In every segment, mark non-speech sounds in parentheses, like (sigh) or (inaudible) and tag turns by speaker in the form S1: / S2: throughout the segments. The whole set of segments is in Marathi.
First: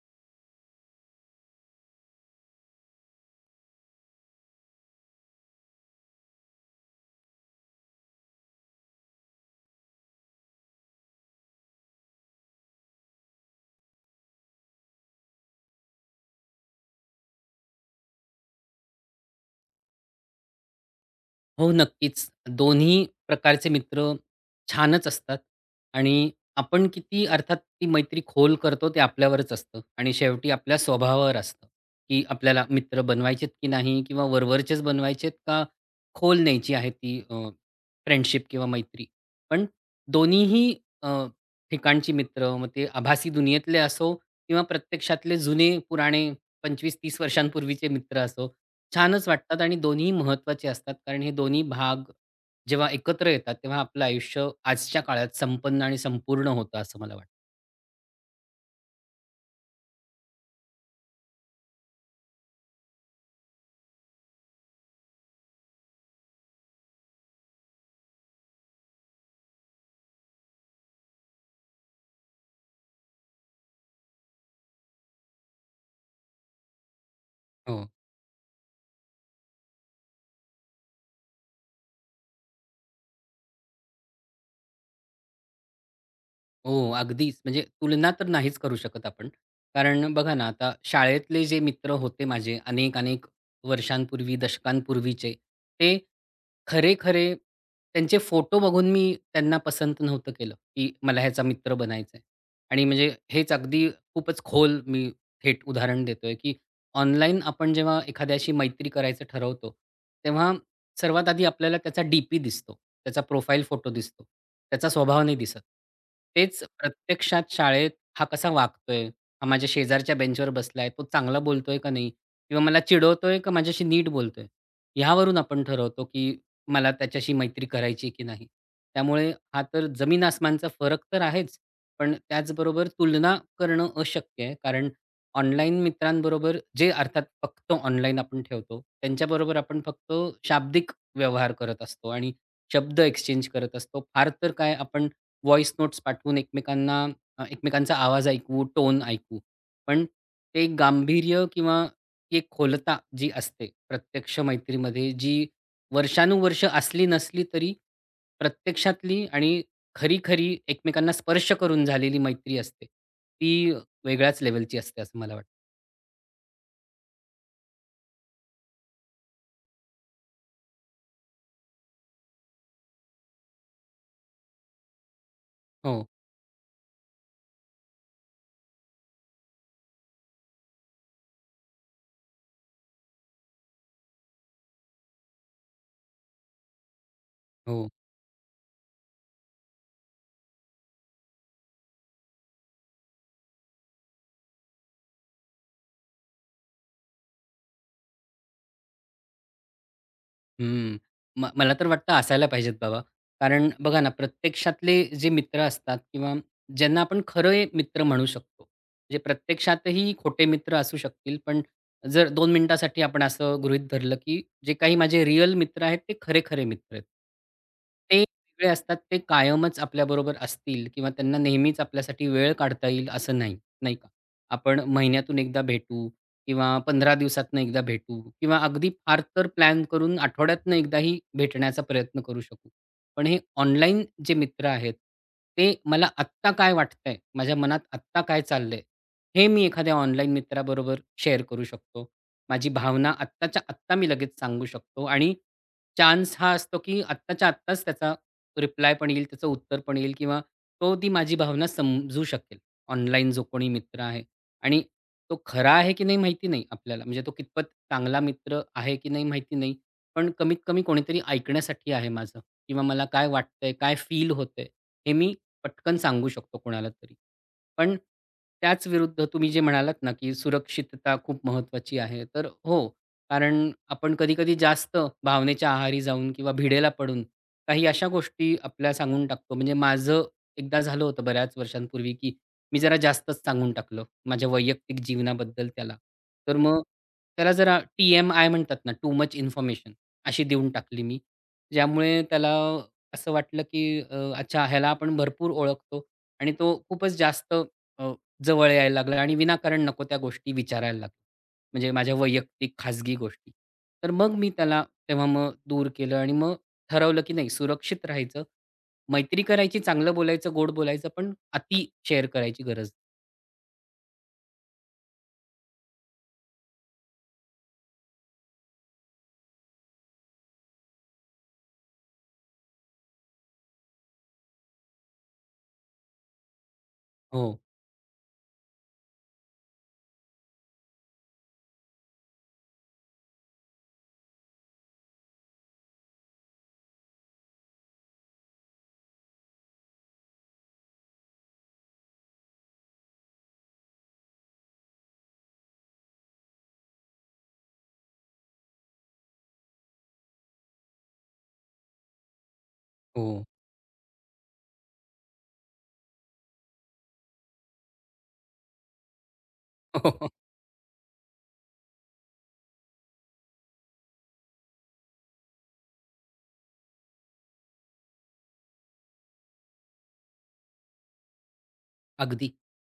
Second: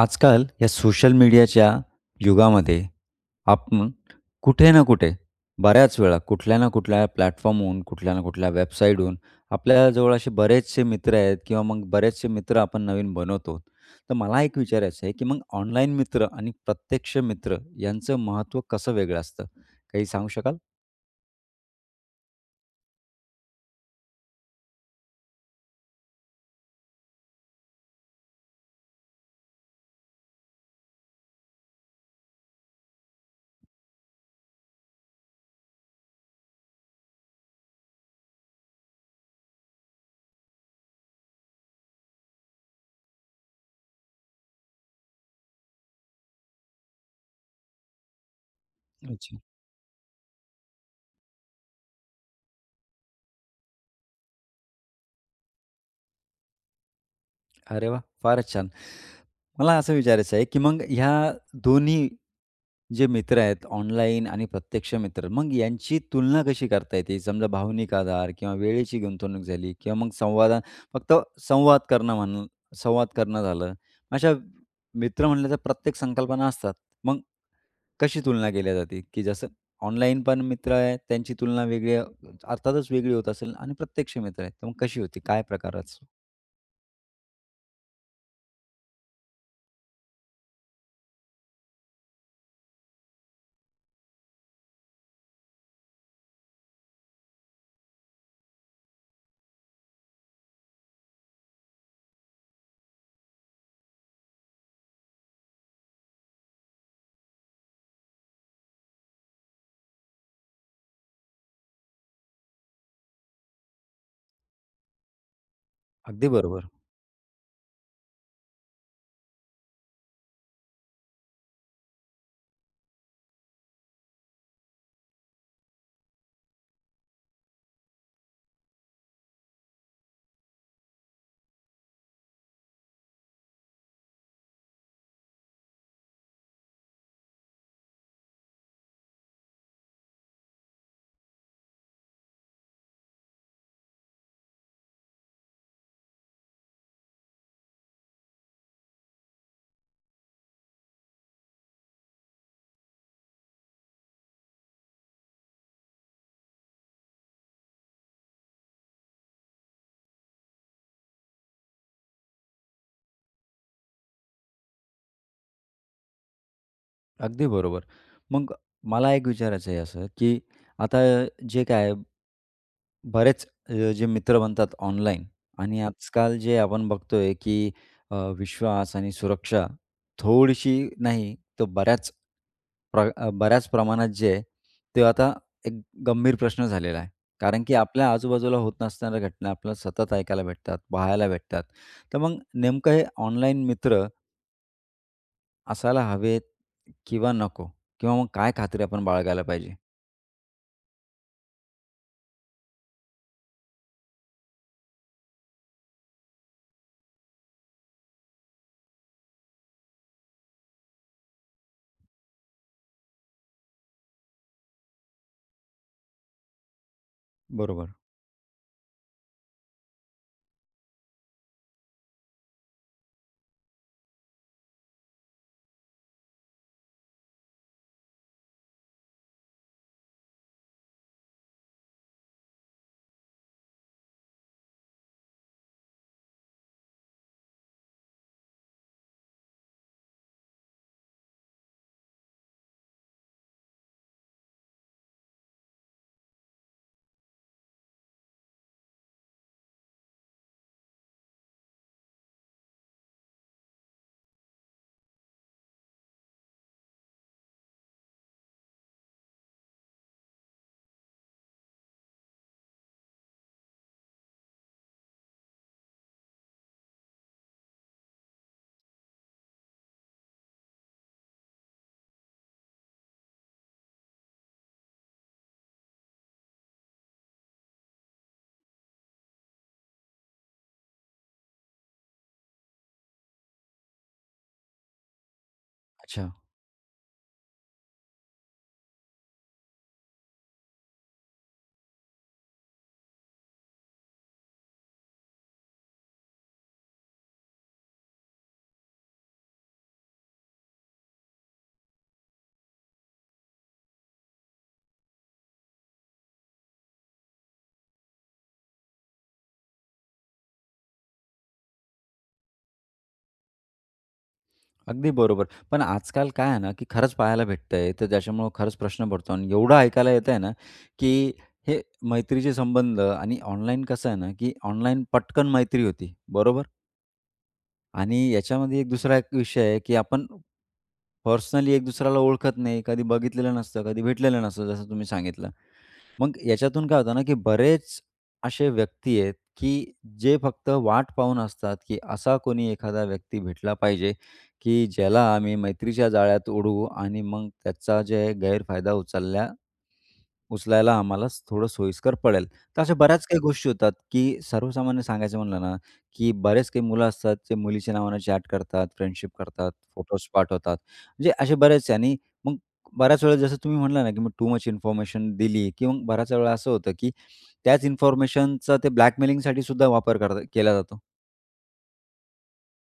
S1: आजकाल या सोशल मीडियाच्या युगामध्ये आपण कुठे ना कुठे बऱ्याच वेळा कुठल्या ना कुठल्या प्लॅटफॉर्महून, कुठल्या ना कुठल्या वेबसाईटहून आपल्याजवळ असे बरेचसे मित्र आहेत किंवा मग बरेचसे मित्र आपण नवीन बनवतो. तर मला एक विचारायचं आहे, की मग ऑनलाईन मित्र आणि प्रत्यक्ष मित्र यांचं महत्त्व कसं वेगळं असतं? काही सांगू शकाल?
S2: हो, नक्कीच. दोन्ही प्रकारचे मित्र छानच असतात आणि आपण किती अर्थात ती मैत्री खोल करतो ते आपल्यावरच असतं आणि शेवटी आपल्या स्वभावावर असतं, की आपल्याला मित्र बनवायचेत की नाही किंवा वरवरचेच बनवायचेत का खोल न्यायची आहे ती फ्रेंडशिप किंवा मैत्री. पण दोन्हीही अ, ठिकाणची मित्र मग ते आभासी दुनियेतले असो किंवा प्रत्यक्षातले जुने पुराणे 25-30 वर्षांपूर्वीचे मित्र असो, छानच वाटतात आणि दोन्ही महत्त्वाचे असतात. कारण हे दोन्ही भाग जेव्हा एकत्र येतात, तेव्हा आपलं आयुष्य आजच्या काळात संपन्न आणि संपूर्ण होतं असं मला वाटतं.
S1: अरे वा, फारच छान. मला असं विचारायचं आहे, की मग ह्या दोन्ही जे मित्र आहेत ऑनलाईन आणि प्रत्यक्ष मित्र, मग यांची तुलना कशी करता येते? समजा भावनिक आधार किंवा वेळेची गुंतवणूक झाली किंवा मग फक्त संवाद करणं म्हणून संवाद करणं झालं. अशा मित्र म्हटलं तर प्रत्येक संकल्पना असतात. मग
S2: हो.
S1: कशी तुलना केली जाते? की जसं ऑनलाईन पण मित्र आहे, त्यांची तुलना अर्थातच वेगळी होत असेल आणि प्रत्यक्ष मित्र आहेत. तर मग कशी होती? काय प्रकार असतो?
S2: हो, अगदीच. म्हणजे तुलना तर नाहीच करू शकत आपण. कारण बघा ना, आता शाळेतले जे मित्र होते माझे अनेक-अनेक वर्षांपूर्वी, दशकांपूर्वीचे, ते खरे-खरे त्यांचे फोटो बघून मी त्यांना पसंत नव्हतं केलं, की मला ह्याचा मित्र बनायचा आहे. आणि म्हणजे हेच अगदी खूपच खोल मी थेट उदाहरण देतोय, की ऑनलाईन आपण जेव्हा एखाद्याशी मैत्री करायचं ठरवतो, तेव्हा सर्वात आधी आपल्याला त्याचा डी-पी दिसतो. त्याचा प्रोफाईल फोटो दिसतो. त्याचा स्वभाव नाही दिसत.
S1: अगदी
S2: तेच
S1: बरोबर.
S2: प्रत्यक्षात शाळेत हा कसा वागतोय? हा माझ्या शेजारच्या बेंचवर बसलाय. तो चांगला बोलतोय का नाही? किंवा मला चिडवतोय का माझ्याशी नीट बोलतोय? ह्यावरून आपण ठरवतो, की मला त्याच्याशी मैत्री करायची की नाही. त्यामुळे हा तर जमीन-आसमानचा फरक तर आहेच. पण त्याचबरोबर तुलना करणं अशक्य आहे. कारण ऑनलाईन मित्रांबरोबर जे अर्थात फक्त ऑनलाईन आपण ठेवतो, त्यांच्याबरोबर आपण फक्त शाब्दिक व्यवहार करत असतो आणि शब्द एक्सचेंज करत असतो. फार तर काय आपण व्हॉईस नोट्स पाठवून एकमेकांना एकमेकांचा आवाज ऐकू, टोन ऐकू. पण ते गांभीर्य किंवा ती एक खोलता जी असते प्रत्यक्ष मैत्रीमध्ये, जी वर्षानुवर्ष असली नसली तरी प्रत्यक्षातली आणि खरी-खरी एकमेकांना स्पर्श करून झालेली मैत्री असते. ती वेगळ्याच लेव्हलची असते असं मला वाटतं.
S1: अगदी बरोबर. मग मला एक विचारायचं आहे असं, की आता जे काय बरेच जे मित्र बनतात ऑनलाईन आणि हं.
S2: हो,
S1: आजकाल जे आपण बघतोय, की विश्वास आणि सुरक्षा थोडीशी नाही तर बऱ्याच बऱ्याच प्रमाणात जे आहे, ते आता एक गंभीर प्रश्न झालेला आहे. कारण की
S2: हो.
S1: आपल्या आजूबाजूला होत नसणाऱ्या घटना आपल्याला सतत ऐकायला भेटतात, पाहायला भेटतात. तर मग नेमकं हे ऑनलाईन मित्र असायला हवेत किंवा नको किंवा मग काय खात्री आपण बाळगायला पाहिजे?
S2: हं. मला तर वाटतं असायला पाहिजेत बाबा. कारण बघा ना, प्रत्यक्षातले जे मित्र असतात किंवा ज्यांना आपण खरे मित्र म्हणू शकतो. म्हणजे प्रत्यक्षातही खोटे मित्र असू शकतील, पण जर 2 मिनिटासाठी आपण असं गृहीत धरलं, की जे काही माझे रिअल मित्र आहेत, ते खरे-खरे मित्र आहेत.
S1: बरोबर.
S2: ते वेगळे असतात, ते कायमच आपल्याबरोबर असतील किंवा त्यांना नेहमीच आपल्यासाठी वेळ काढता येईल असं नाही, नाही का? आपण महिन्यातून एकदा भेटू किंवा 15 दिवसातनं एकदा भेटू किंवा अगदी फार तर प्लॅन करून आठवड्यातनं एकदाही भेटण्याचा प्रयत्न करू शकू. पण हे ऑनलाईन जे मित्र आहेत, ते मला आत्ता काय वाटतंय, माझ्या मनात आत्ता काय चाललंय, हे मी एखाद्या ऑनलाईन मित्राबरोबर शेअर करू शकतो. माझी भावना आत्ताच्या आत्ता मी लगेच सांगू शकतो आणि चान्स हा असतो, की आत्ताच्या आत्ताच त्याचा रिप्लाय पण येईल, त्याचं उत्तर पण येईल किंवा तो ती माझी भावना समजू शकेल. ऑनलाईन जो कोणी मित्र आहे. आणि तो खरा आहे की नाही माहिती नाही आपल्याला. म्हणजे तो कितपत चांगला मित्र आहे की नाही माहिती नाही. पण कमीत कमी कोणीतरी ऐकण्यासाठी आहे माझं किंवा मला काय वाटतंय, काय फील होतंय, हे मी पटकन सांगू शकतो कोणाला तरी. पण त्याच विरुद्ध तुम्ही जे म्हणालात ना, की सुरक्षितता खूप महत्त्वाची आहे. तर हो, कारण आपण कधी-कधी जास्त भावनेच्या आहारी जाऊन किंवा भिडेला पडून काही अशा गोष्टी आपल्या सांगून टाकतो. म्हणजे माझं एकदा झालं होतं बऱ्याच वर्षांपूर्वी, की मी जरा जास्तच सांगून टाकलं माझ्या वैयक्तिक जीवनाबद्दल त्याला.
S1: अच्छा.
S2: तर मग त्याला जरा टी-एम-आय म्हणतात ना, टू मच इन्फॉर्मेशन अशी देऊन टाकली मी. ज्यामुळे त्याला असं वाटलं, की अच्छा ह्याला आपण भरपूर ओळखतो आणि तो खूपच जास्त अ, जवळ यायला लागला आणि विनाकारण नको त्या गोष्टी विचारायला लागला. म्हणजे माझ्या वैयक्तिक खाजगी गोष्टी. तर मग मी त्याला तेव्हा मग दूर केलं आणि मग ठरवलं की नाही सुरक्षित राहायचं. मैत्री करायची, चांगलं बोलायचं, गोड बोलायचं, पण अति शेअर करायची गरज
S1: अगदी बरोबर. पण आजकाल काय आहे ना, की खरंच पाहायला भेटतंय, तर ज्याच्यामुळं खरंच प्रश्न पडतो आणि एवढं ऐकायला येतंय ना, की हे मैत्रीचे संबंध आणि ऑनलाईन कसं आहे ना, की ऑनलाईन पटकन मैत्री होती, बरोबर?
S2: हो,
S1: आणि याच्यामध्ये दुसरा एक विषय आहे, की आपण पर्सनली एक दुसऱ्याला ओळखत नाही, कधी बघितलेलं नसतं, कधी भेटलेलं नसतं, जसं तुम्ही सांगितलं. मग याच्यातून काय होतं ना, की बरेच असे व्यक्ती आहेत, की जे फक्त वाट पाहून असतात, की असा कोणी एखादा व्यक्ती भेटला पाहिजे, की ज्याला आम्ही मैत्रीच्या जाळ्यात ओढू आणि मग त्याचा जे आहे गैरफायदा उचलल्या उचलायला आम्हाला थोडं सोयीस्कर पडेल. तर अशा बऱ्याच काही
S2: हो.
S1: गोष्टी होतात, की सर्वसामान्य सांगायचं म्हणलं ना, की बरेच काही मुलं असतात, जे मुलीच्या नावानं चॅट करतात, फ्रेंडशिप करतात, फोटोज
S2: (laughs)
S1: पाठवतात. म्हणजे असे बरेच आणि मग बऱ्याच वेळा जसं तुम्ही म्हटला ना, की मग टू मच इन्फॉर्मेशन दिली किंवा मग बऱ्याच वेळा असं होतं, की त्याच इन्फॉर्मेशनचा ते ब्लॅकमेलिंगसाठी सुद्धा वापर केला जातो.
S2: अगदी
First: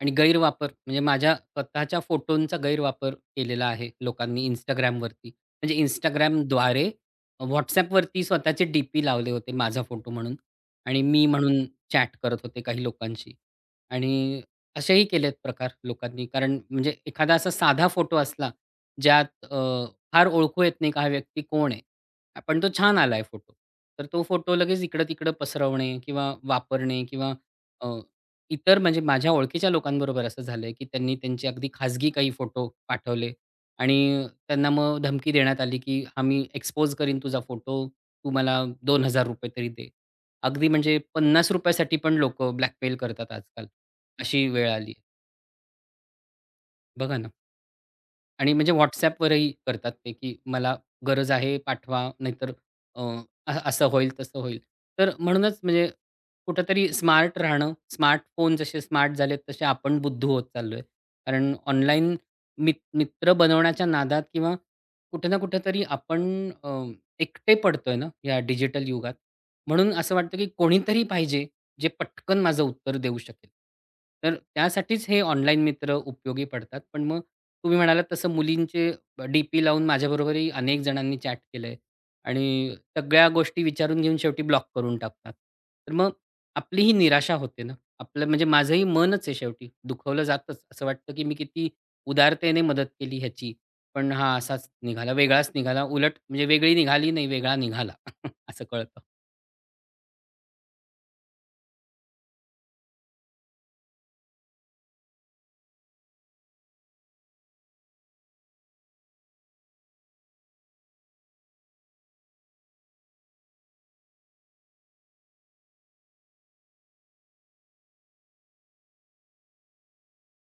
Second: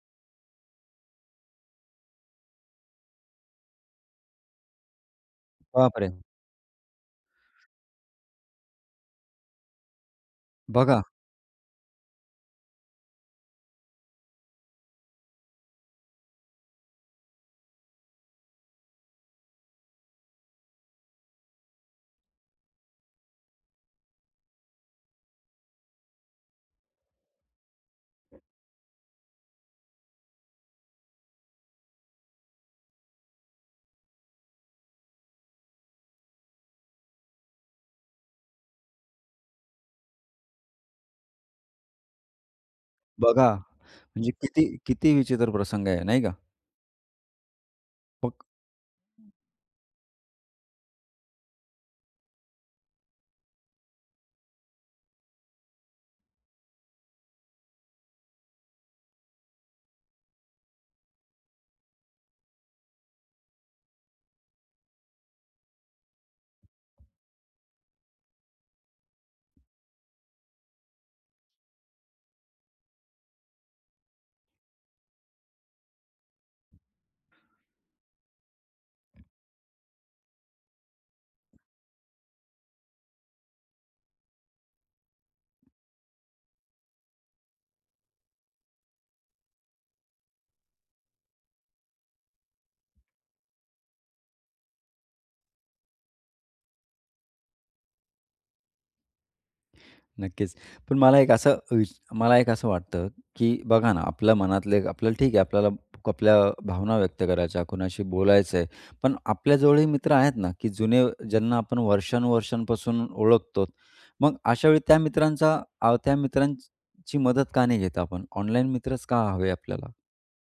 S2: आणि गैरवापर म्हणजे माझ्या स्वतःच्या फोटोंचा गैरवापर केलेला आहे लोकांनी Instagramवरती. म्हणजे
S1: बापरे!
S2: Instagramद्वारे WhatsAppवरती स्वतःचे डी-पी लावले होते माझा फोटो म्हणून
S1: बघा,
S2: आणि मी म्हणून चॅट करत होते काही लोकांशी आणि असेही केलेत प्रकार लोकांनी. कारण म्हणजे एखादा असा साधा फोटो असला ज्यात फार ओळखू येत नाही का हा व्यक्ती कोण आहे? पण तो छान आलाय फोटो. तर तो फोटो लगेच इकडं-तिकडं पसरवणे किंवा वापरणे किंवा इतर म्हणजे माझ्या ओळखीच्या लोकांबरोबर असं झालंय, की त्यांनी त्यांचे अगदी खाजगी काही फोटो पाठवले आणि त्यांना मग धमकी देण्यात आली, की "आम्ही एक्सपोज करीन तुझा फोटो, तू मला ₹2000 तरी दे." अगदी म्हणजे ₹50 साठी पण लोकं ब्लॅकमेल करतात
S1: बघा.
S2: आजकाल.
S1: म्हणजे
S2: अशी
S1: किती
S2: वेळ आली
S1: किती विचित्र प्रसंग आहे, नाही का?
S2: बघा ना.
S1: मग
S2: आणि म्हणजे WhatsAppवरही करतात ते, की मला गरज आहे पाठवा, नाहीतर अ, अ असं होईल, तसं होईल. तर म्हणूनच म्हणजे कुठेतरी स्मार्ट राहणं, स्मार्टफोन जसे स्मार्ट झालेत, तसे आपण बुद्धू होत चाललोय. कारण ऑनलाईन मित्र बनवण्याच्या नादात किंवा कुठे ना कुठेतरी आपण अ, एकटे पडतोय ना, या डिजिटल युगात. म्हणून असं वाटतं, की कोणीतरी पाहिजे, जे पटकन माझं उत्तर देऊ शकेल. तर त्यासाठीच हे ऑनलाईन मित्र उपयोगी पडतात. पण मग तुम्ही म्हणालात तसं मुलींचे डी-पी लावून माझ्याबरोबरही अनेक जणांनी चॅट केलंय आणि सगळ्या गोष्टी विचारून घेऊन शेवटी ब्लॉक करून टाकतात. तर मग आपली ही निराशा होते ना. आपलं म्हणजे माझंही मनच आहे शेवटी दुखवलं जातंच. असं वाटतं की मी किती उदारतेने मदत केली ह्याची. पण हा असाच निघाला, वेगळाच निघाला. उलट म्हणजे वेगळी निघाली नाही, वेगळा निघाला (laughs) असं कळतं.
S1: नक्कीच. पण मला एक असं वाटतं, की बघा ना, आपल्या मनातले आपल्याला ठीक आहे, आपल्याला आपल्या भावना व्यक्त करायच्या, कुणाशी बोलायचं आहे. पण आपल्याजवळही मित्र आहेत ना, की जुने ज्यांना आपण वर्षानुवर्षांपासून ओळखतो. मग अशा वेळी त्या मित्रांची मदत का नाही घेत आपण? ऑनलाईन मित्रच का हवे आपल्याला?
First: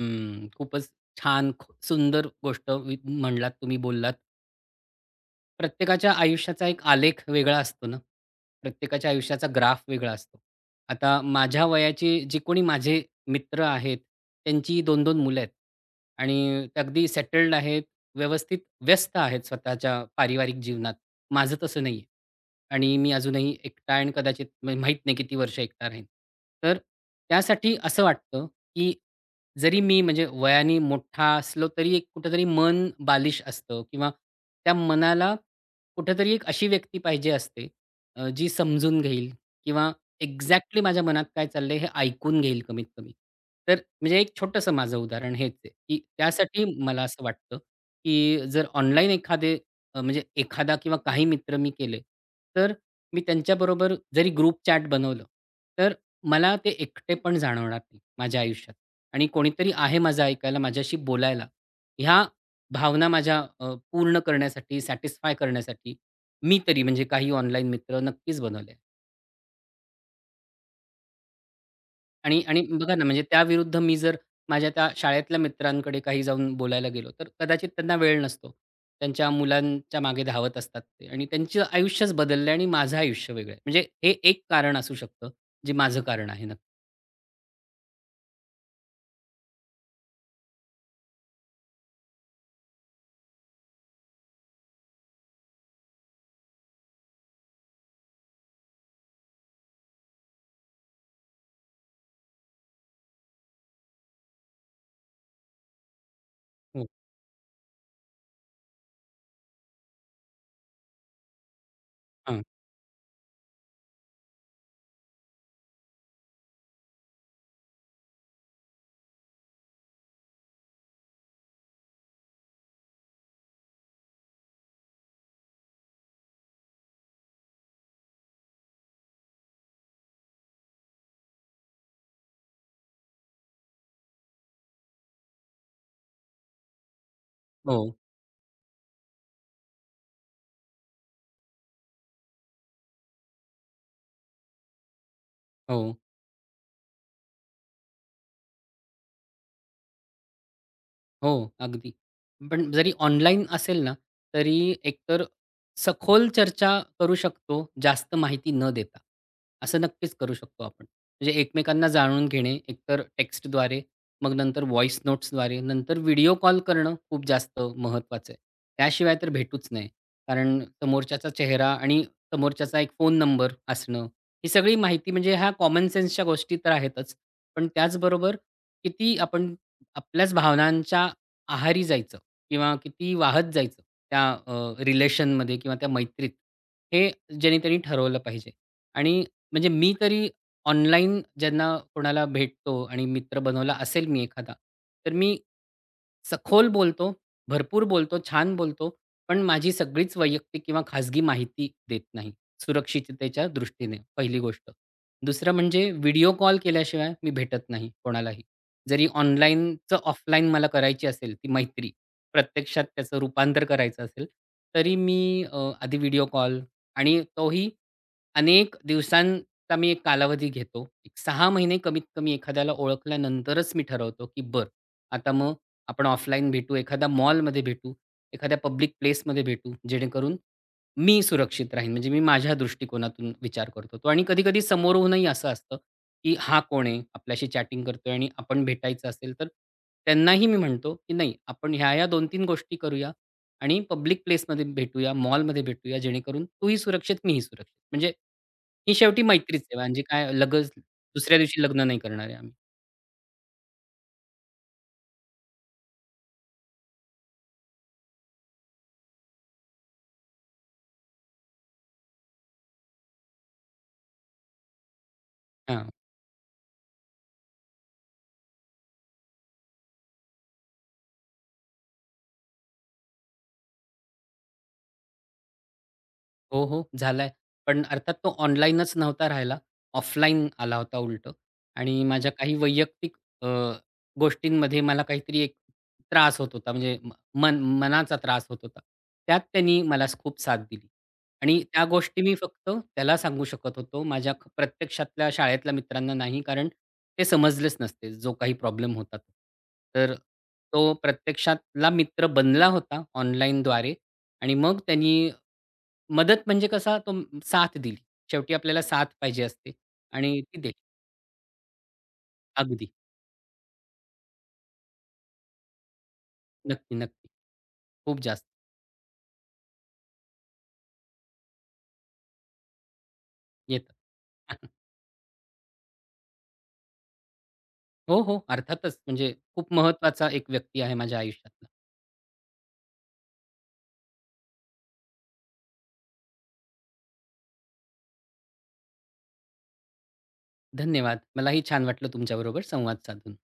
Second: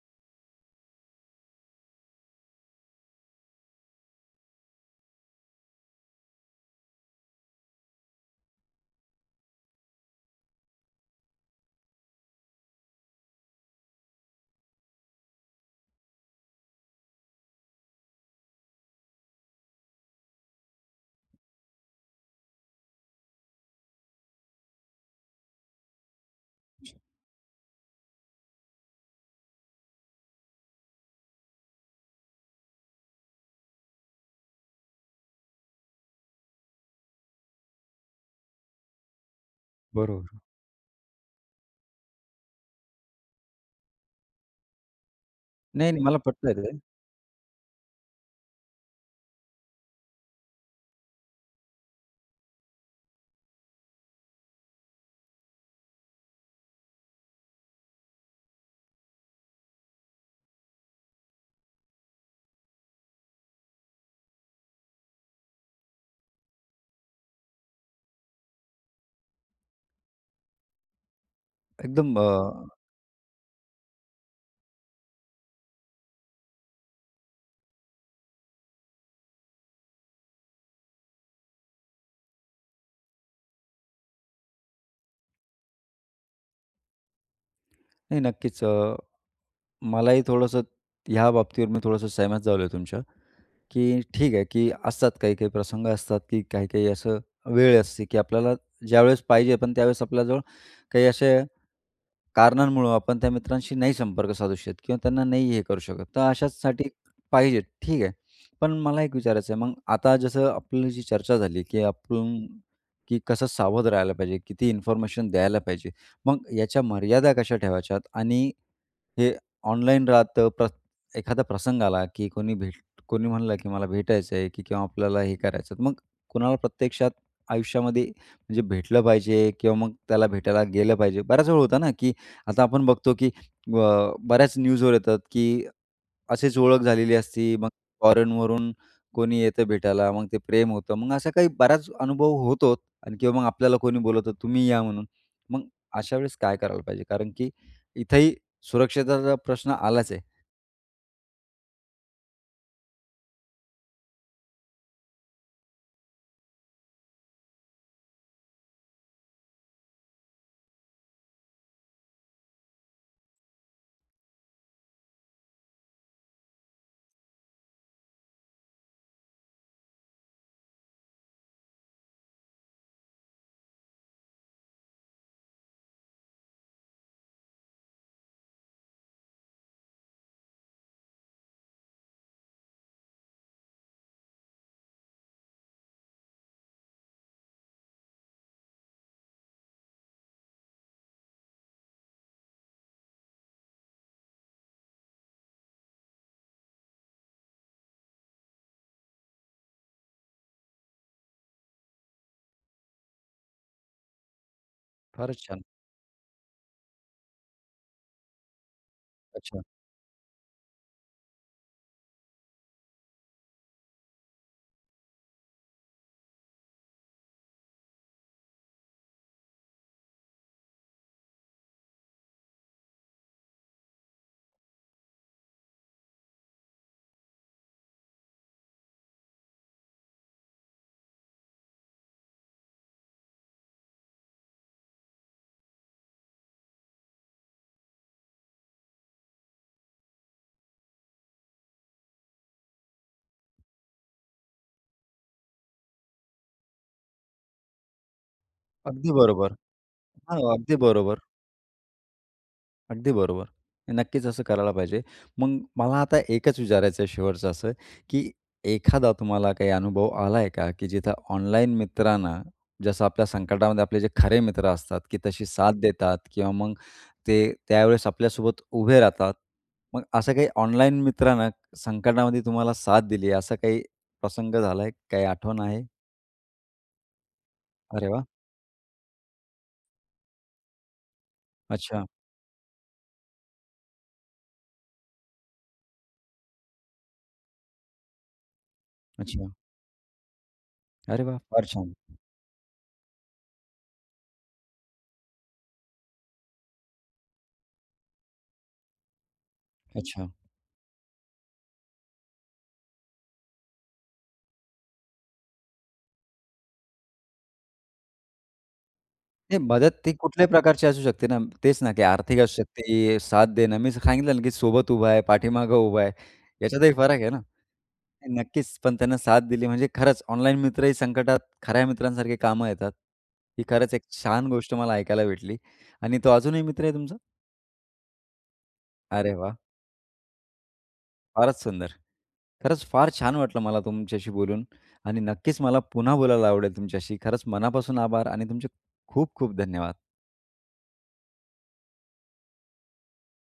S2: हं, खूपच छान, सुंदर गोष्ट म्हणलात तुम्ही बोललात. प्रत्येकाच्या आयुष्याचा एक आलेख वेगळा असतो ना. प्रत्येकाच्या आयुष्याचा ग्राफ वेगळा असतो. आता माझ्या वयाचे जे कोणी माझे मित्र आहेत, त्यांची 2-2 मुलं आहेत आणि ते अगदी सेटल्ड आहेत, व्यवस्थित व्यस्त आहेत स्वतःच्या पारिवारिक जीवनात. माझं तसं नाही आणि मी अजूनही एकटा आहे आणि कदाचित म्हणजे माहीत नाही किती वर्ष एकटा राहीन. तर त्यासाठी असं वाटतं, की जरी मी म्हणजे वयाने मोठा असलो तरी एक कुठेतरी मन बालिश असतं किंवा त्या मनाला कुठेतरी एक अशी व्यक्ती पाहिजे असते जी समजून घेईल किंवा
S1: बरोबर.
S2: एक्झॅक्टली माझ्या मनात काय चाललंय हे ऐकून घेईल कमीत कमी. तर म्हणजे एक छोटंसं माझं उदाहरण हेच आहे,
S1: नाही,
S2: की
S1: नाही. मला पटतंय
S2: त्यासाठी
S1: ते.
S2: मला असं वाटतं, की जर ऑनलाईन म्हणजे एखादा किंवा काही मित्र मी केले, तर मी त्यांच्याबरोबर जरी ग्रुप चॅट बनवलं, तर मला ते एकटेपण जाणवणार नाही माझ्या आयुष्यात. आणि कोणीतरी आहे माझं ऐकायला, माझ्याशी बोलायला. ह्या भावना माझ्या पूर्ण करण्यासाठी, सॅटिस्फाय करण्यासाठी मी तरी म्हणजे काही ऑनलाईन मित्र नक्कीच बनवले.
S1: एकदम
S2: आणि आणि बघा ना, म्हणजे त्याविरुद्ध मी जर माझ्या त्या शाळेतल्या मित्रांकडे काही जाऊन बोलायला गेलो, तर कदाचित त्यांना वेळ नसतो. त्यांच्या मुलांच्या मागे धावत असतात ते आणि त्यांचं आयुष्यच बदललं आणि माझं आयुष्य वेगळं आहे. म्हणजे हे एक कारण असू शकतं, जे माझं कारण आहे नक्की.
S1: नाही नक्कीच. मलाही थोडंसं ह्या बाबतीवर मी थोडंसं सहमत झालोय तुमच्या. की ठीक आहे, की असतात काही-काही प्रसंग असतात, की काही-काही असं वेळ असते, की आपल्याला ज्यावेळेस पाहिजे, पण त्यावेळेस आपल्याजवळ काही असे कारणांमुळं आपण त्या मित्रांशी नाही संपर्क साधू शकत किंवा त्यांना नाही हे करू शकत. तर
S2: हो.
S1: अशाचसाठी पाहिजे, ठीक आहे. पण मला एक विचारायचं आहे, मग आता जसं आपली जी चर्चा झाली, की
S2: हां.
S1: आपण की कसं सावध राहायला पाहिजे, किती इन्फॉर्मेशन द्यायला पाहिजे. मग याच्या मर्यादा कशा ठेवायच्यात आणि हे ऑनलाईन राहतं, एखादा प्रसंग आला, की कोणी म्हणलं, की मला भेटायचं आहे, की किंवा आपल्याला हे करायचं मग कुणाला प्रत्यक्षात आयुष्यामध्ये म्हणजे भेटलं पाहिजे किंवा मग त्याला भेटायला गेलं पाहिजे. बऱ्याच वेळ होतं ना, की आता आपण बघतो की बऱ्याच न्यूजवर येतात की अशीच ओळख झालेली असती, मग
S2: हो,
S1: फॉरेनवरून कोणी येतं भेटायला, मग ते प्रेम होतं. मग असा काही बराच अनुभव होतो आणि किंवा मग आपल्याला कोणी बोलवतं, "तुम्ही या" म्हणून. मग
S2: हो.
S1: अशा वेळेस काय करायला पाहिजे? कारण की इथंही सुरक्षेचा प्रश्न आलाच आहे.
S2: हो, अगदी. पण जरी ऑनलाईन असेल ना, तरी एकतर सखोल चर्चा करू शकतो, जास्त माहिती न देता. असं नक्कीच करू शकतो आपण. म्हणजे एकमेकांना जाणून घेणे, एकतर टेक्स्टद्वारे, मग नंतर व्हॉईस नोट्सद्वारे, नंतर व्हिडिओ कॉल करणं खूप जास्त महत्त्वाचं आहे. त्याशिवाय तर भेटूच नये. कारण समोरच्याचा चेहरा आणि समोरच्याचा एक फोन नंबर असणं, ही सगळी माहिती म्हणजे ह्या कॉमन सेन्सच्या गोष्टी तर आहेतच. पण त्याचबरोबर किती आपण आपल्याच भावनांच्या आहारी जायचं किंवा किती वाहत जायचं त्या रिलेशनमध्ये किंवा त्या मैत्रीत, हे ज्यानी त्यांनी ठरवलं पाहिजे. आणि म्हणजे मी तरी ऑनलाईन ज्यांना कोणाला भेटतो आणि मित्र बनवला असेल मी एखादा, तर मी सखोल बोलतो, भरपूर बोलतो, छान बोलतो, पण माझी सगळीच वैयक्तिक किंवा खाजगी माहिती देत नाही, सुरक्षिततेच्या दृष्टीने पहिली गोष्ट.
S1: फारच
S2: दुसरं
S1: छान.
S2: म्हणजे व्हिडिओ कॉल केल्याशिवाय मी भेटत नाही कोणालाही. जरी
S1: अच्छा.
S2: ऑनलाईनचं ऑफलाईन मला करायची असेल ती मैत्री, प्रत्यक्षात त्याचं रूपांतर करायचं असेल, तरी मी आधी व्हिडिओ कॉल आणि तोही अनेक दिवसांचा मी एक कालावधी घेतो. 6 महिने कमीत कमी एखाद्याला ओळखल्यानंतरच मी ठरवतो, की बरं आता मग आपण ऑफलाईन भेटू, एखाद्या मॉलमध्ये भेटू, एखाद्या पब्लिक प्लेसमध्ये भेटू, जेणेकरून मी सुरक्षित राहीन. म्हणजे मी माझ्या दृष्टिकोनातून विचार करतो तो आणि कधी-कधी समोरूनही असं असतं, की हा कोण आहे? आपल्याशी चॅटिंग करतोय आणि आपण भेटायचं असेल तर त्यांनाही मी म्हणतो, की नाही आपण ह्या-ह्या 2-3 गोष्टी करूया आणि पब्लिक प्लेसमध्ये भेटूया, मॉलमध्ये भेटूया जेणेकरून तूही सुरक्षित, मीही सुरक्षित. म्हणजे ही
S1: अगदी
S2: शेवटी
S1: बरोबर.
S2: मैत्रीच आहे म्हणजे काय
S1: हां,
S2: लगेच
S1: अगदी बरोबर.
S2: दुसऱ्या दिवशी लग्न नाही करणार आहे आम्ही.
S1: अगदी बरोबर. नक्कीच असं करायला पाहिजे. मग मला आता एकच विचारायचं आहे शेवटचं असं, की एखादा तुम्हाला काही अनुभव आलाय का, की जिथं ऑनलाईन मित्रांना जसं आपल्या संकटामध्ये आपले जे खरे मित्र असतात, की तशी साथ
S2: हां.
S1: देतात किंवा मग ते त्यावेळेस आपल्यासोबत उभे राहतात. मग असं काही ऑनलाईन मित्रानं संकटामध्ये तुम्हाला साथ दिली आहे, असा काही प्रसंग झालाय? काही आठवण आहे?
S2: हो, हो, झालाय. पण
S1: अरे
S2: अर्थात
S1: वाह!
S2: तो ऑनलाईनच नव्हता राहिला. ऑफलाईन आला होता उलटं आणि
S1: अच्छा,
S2: माझ्या काही वैयक्तिक अ, गोष्टींमध्ये मला काहीतरी एक त्रास होत होता. म्हणजे मन मनाचा त्रास होत होता. त्यात
S1: अच्छा.
S2: त्यांनी मला खूप साथ दिली
S1: अरे वाह!
S2: आणि
S1: फार
S2: त्या
S1: छान.
S2: गोष्टी मी फक्त त्याला सांगू शकत होतो. माझ्या प्रत्यक्षातल्या शाळेतल्या मित्रांना नाही. कारण ते समजलेच नसते, जो काही प्रॉब्लेम होता तो. तर
S1: अच्छा.
S2: तो प्रत्यक्षातला मित्र बनला होता ऑनलाईनद्वारे, आणि मग त्यांनी मदत म्हणजे कसा तो साथ दिली. शेवटी आपल्याला साथ पाहिजे
S1: ते
S2: असते
S1: मदत ती
S2: आणि
S1: कुठल्याही
S2: ती दिली.
S1: प्रकारची असू शकते ना. तेच ना, की आर्थिक असू
S2: अगदी.
S1: शकते, साथ देणं. मी सांगितलं ना, की सोबत उभा आहे, पाठीमागं उभा आहे. याच्यातही
S2: नक्की,
S1: फरक
S2: नक्की.
S1: आहे ना.
S2: खूप जास्त
S1: नक्कीच, पण त्यांना साथ दिली म्हणजे खरंच ऑनलाईन मित्रही संकटात खऱ्या मित्रांसारखे कामं येतात. ही खरंच
S2: येतं.
S1: एक छान
S2: (laughs)
S1: गोष्ट मला ऐकायला भेटली आणि तो अजूनही मित्र आहे तुमचा?
S2: हो, हो. अर्थातच म्हणजे
S1: अरे वाह!
S2: खूप महत्वाचा एक व्यक्ती आहे माझ्या
S1: फारच
S2: आयुष्यातला.
S1: सुंदर. खरंच फार छान वाटलं मला तुमच्याशी बोलून आणि नक्कीच मला पुन्हा बोलायला आवडेल तुमच्याशी. खरंच मनापासून आभार आणि तुमचे खूप खूप धन्यवाद.
S2: धन्यवाद. मलाही छान वाटलं तुमच्याबरोबर संवाद साधून.